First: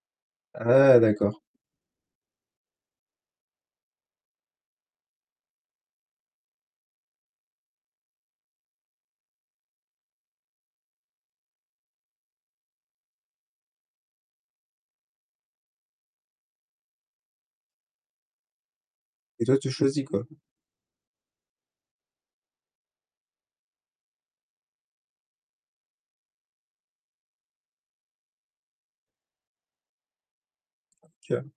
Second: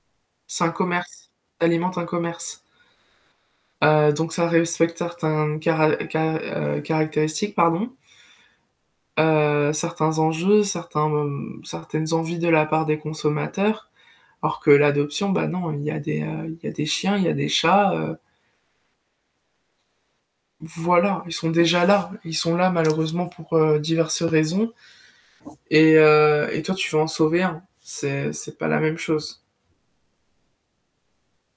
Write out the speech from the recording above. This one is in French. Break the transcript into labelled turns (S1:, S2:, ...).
S1: C'est un
S2: Ah
S1: commerce
S2: d'accord.
S1: alimente un commerce. Heu, donc ça respecte certains cara car heu, caractéristiques pardon. Heu, certains enjeux, certains mom certaines envies de la part des consommateurs, alors que l'adoption, bah non, il y a des, heu, il y a des chiens, il y a des chats, heu
S2: Et toi, tu choisis, quoi?
S1: Voilà, ils sont déjà là. Ils sont là malheureusement pour, heu, diverses raisons et heu et toi tu veux en sauver un, c'est c'est pas la même chose.
S2: OK.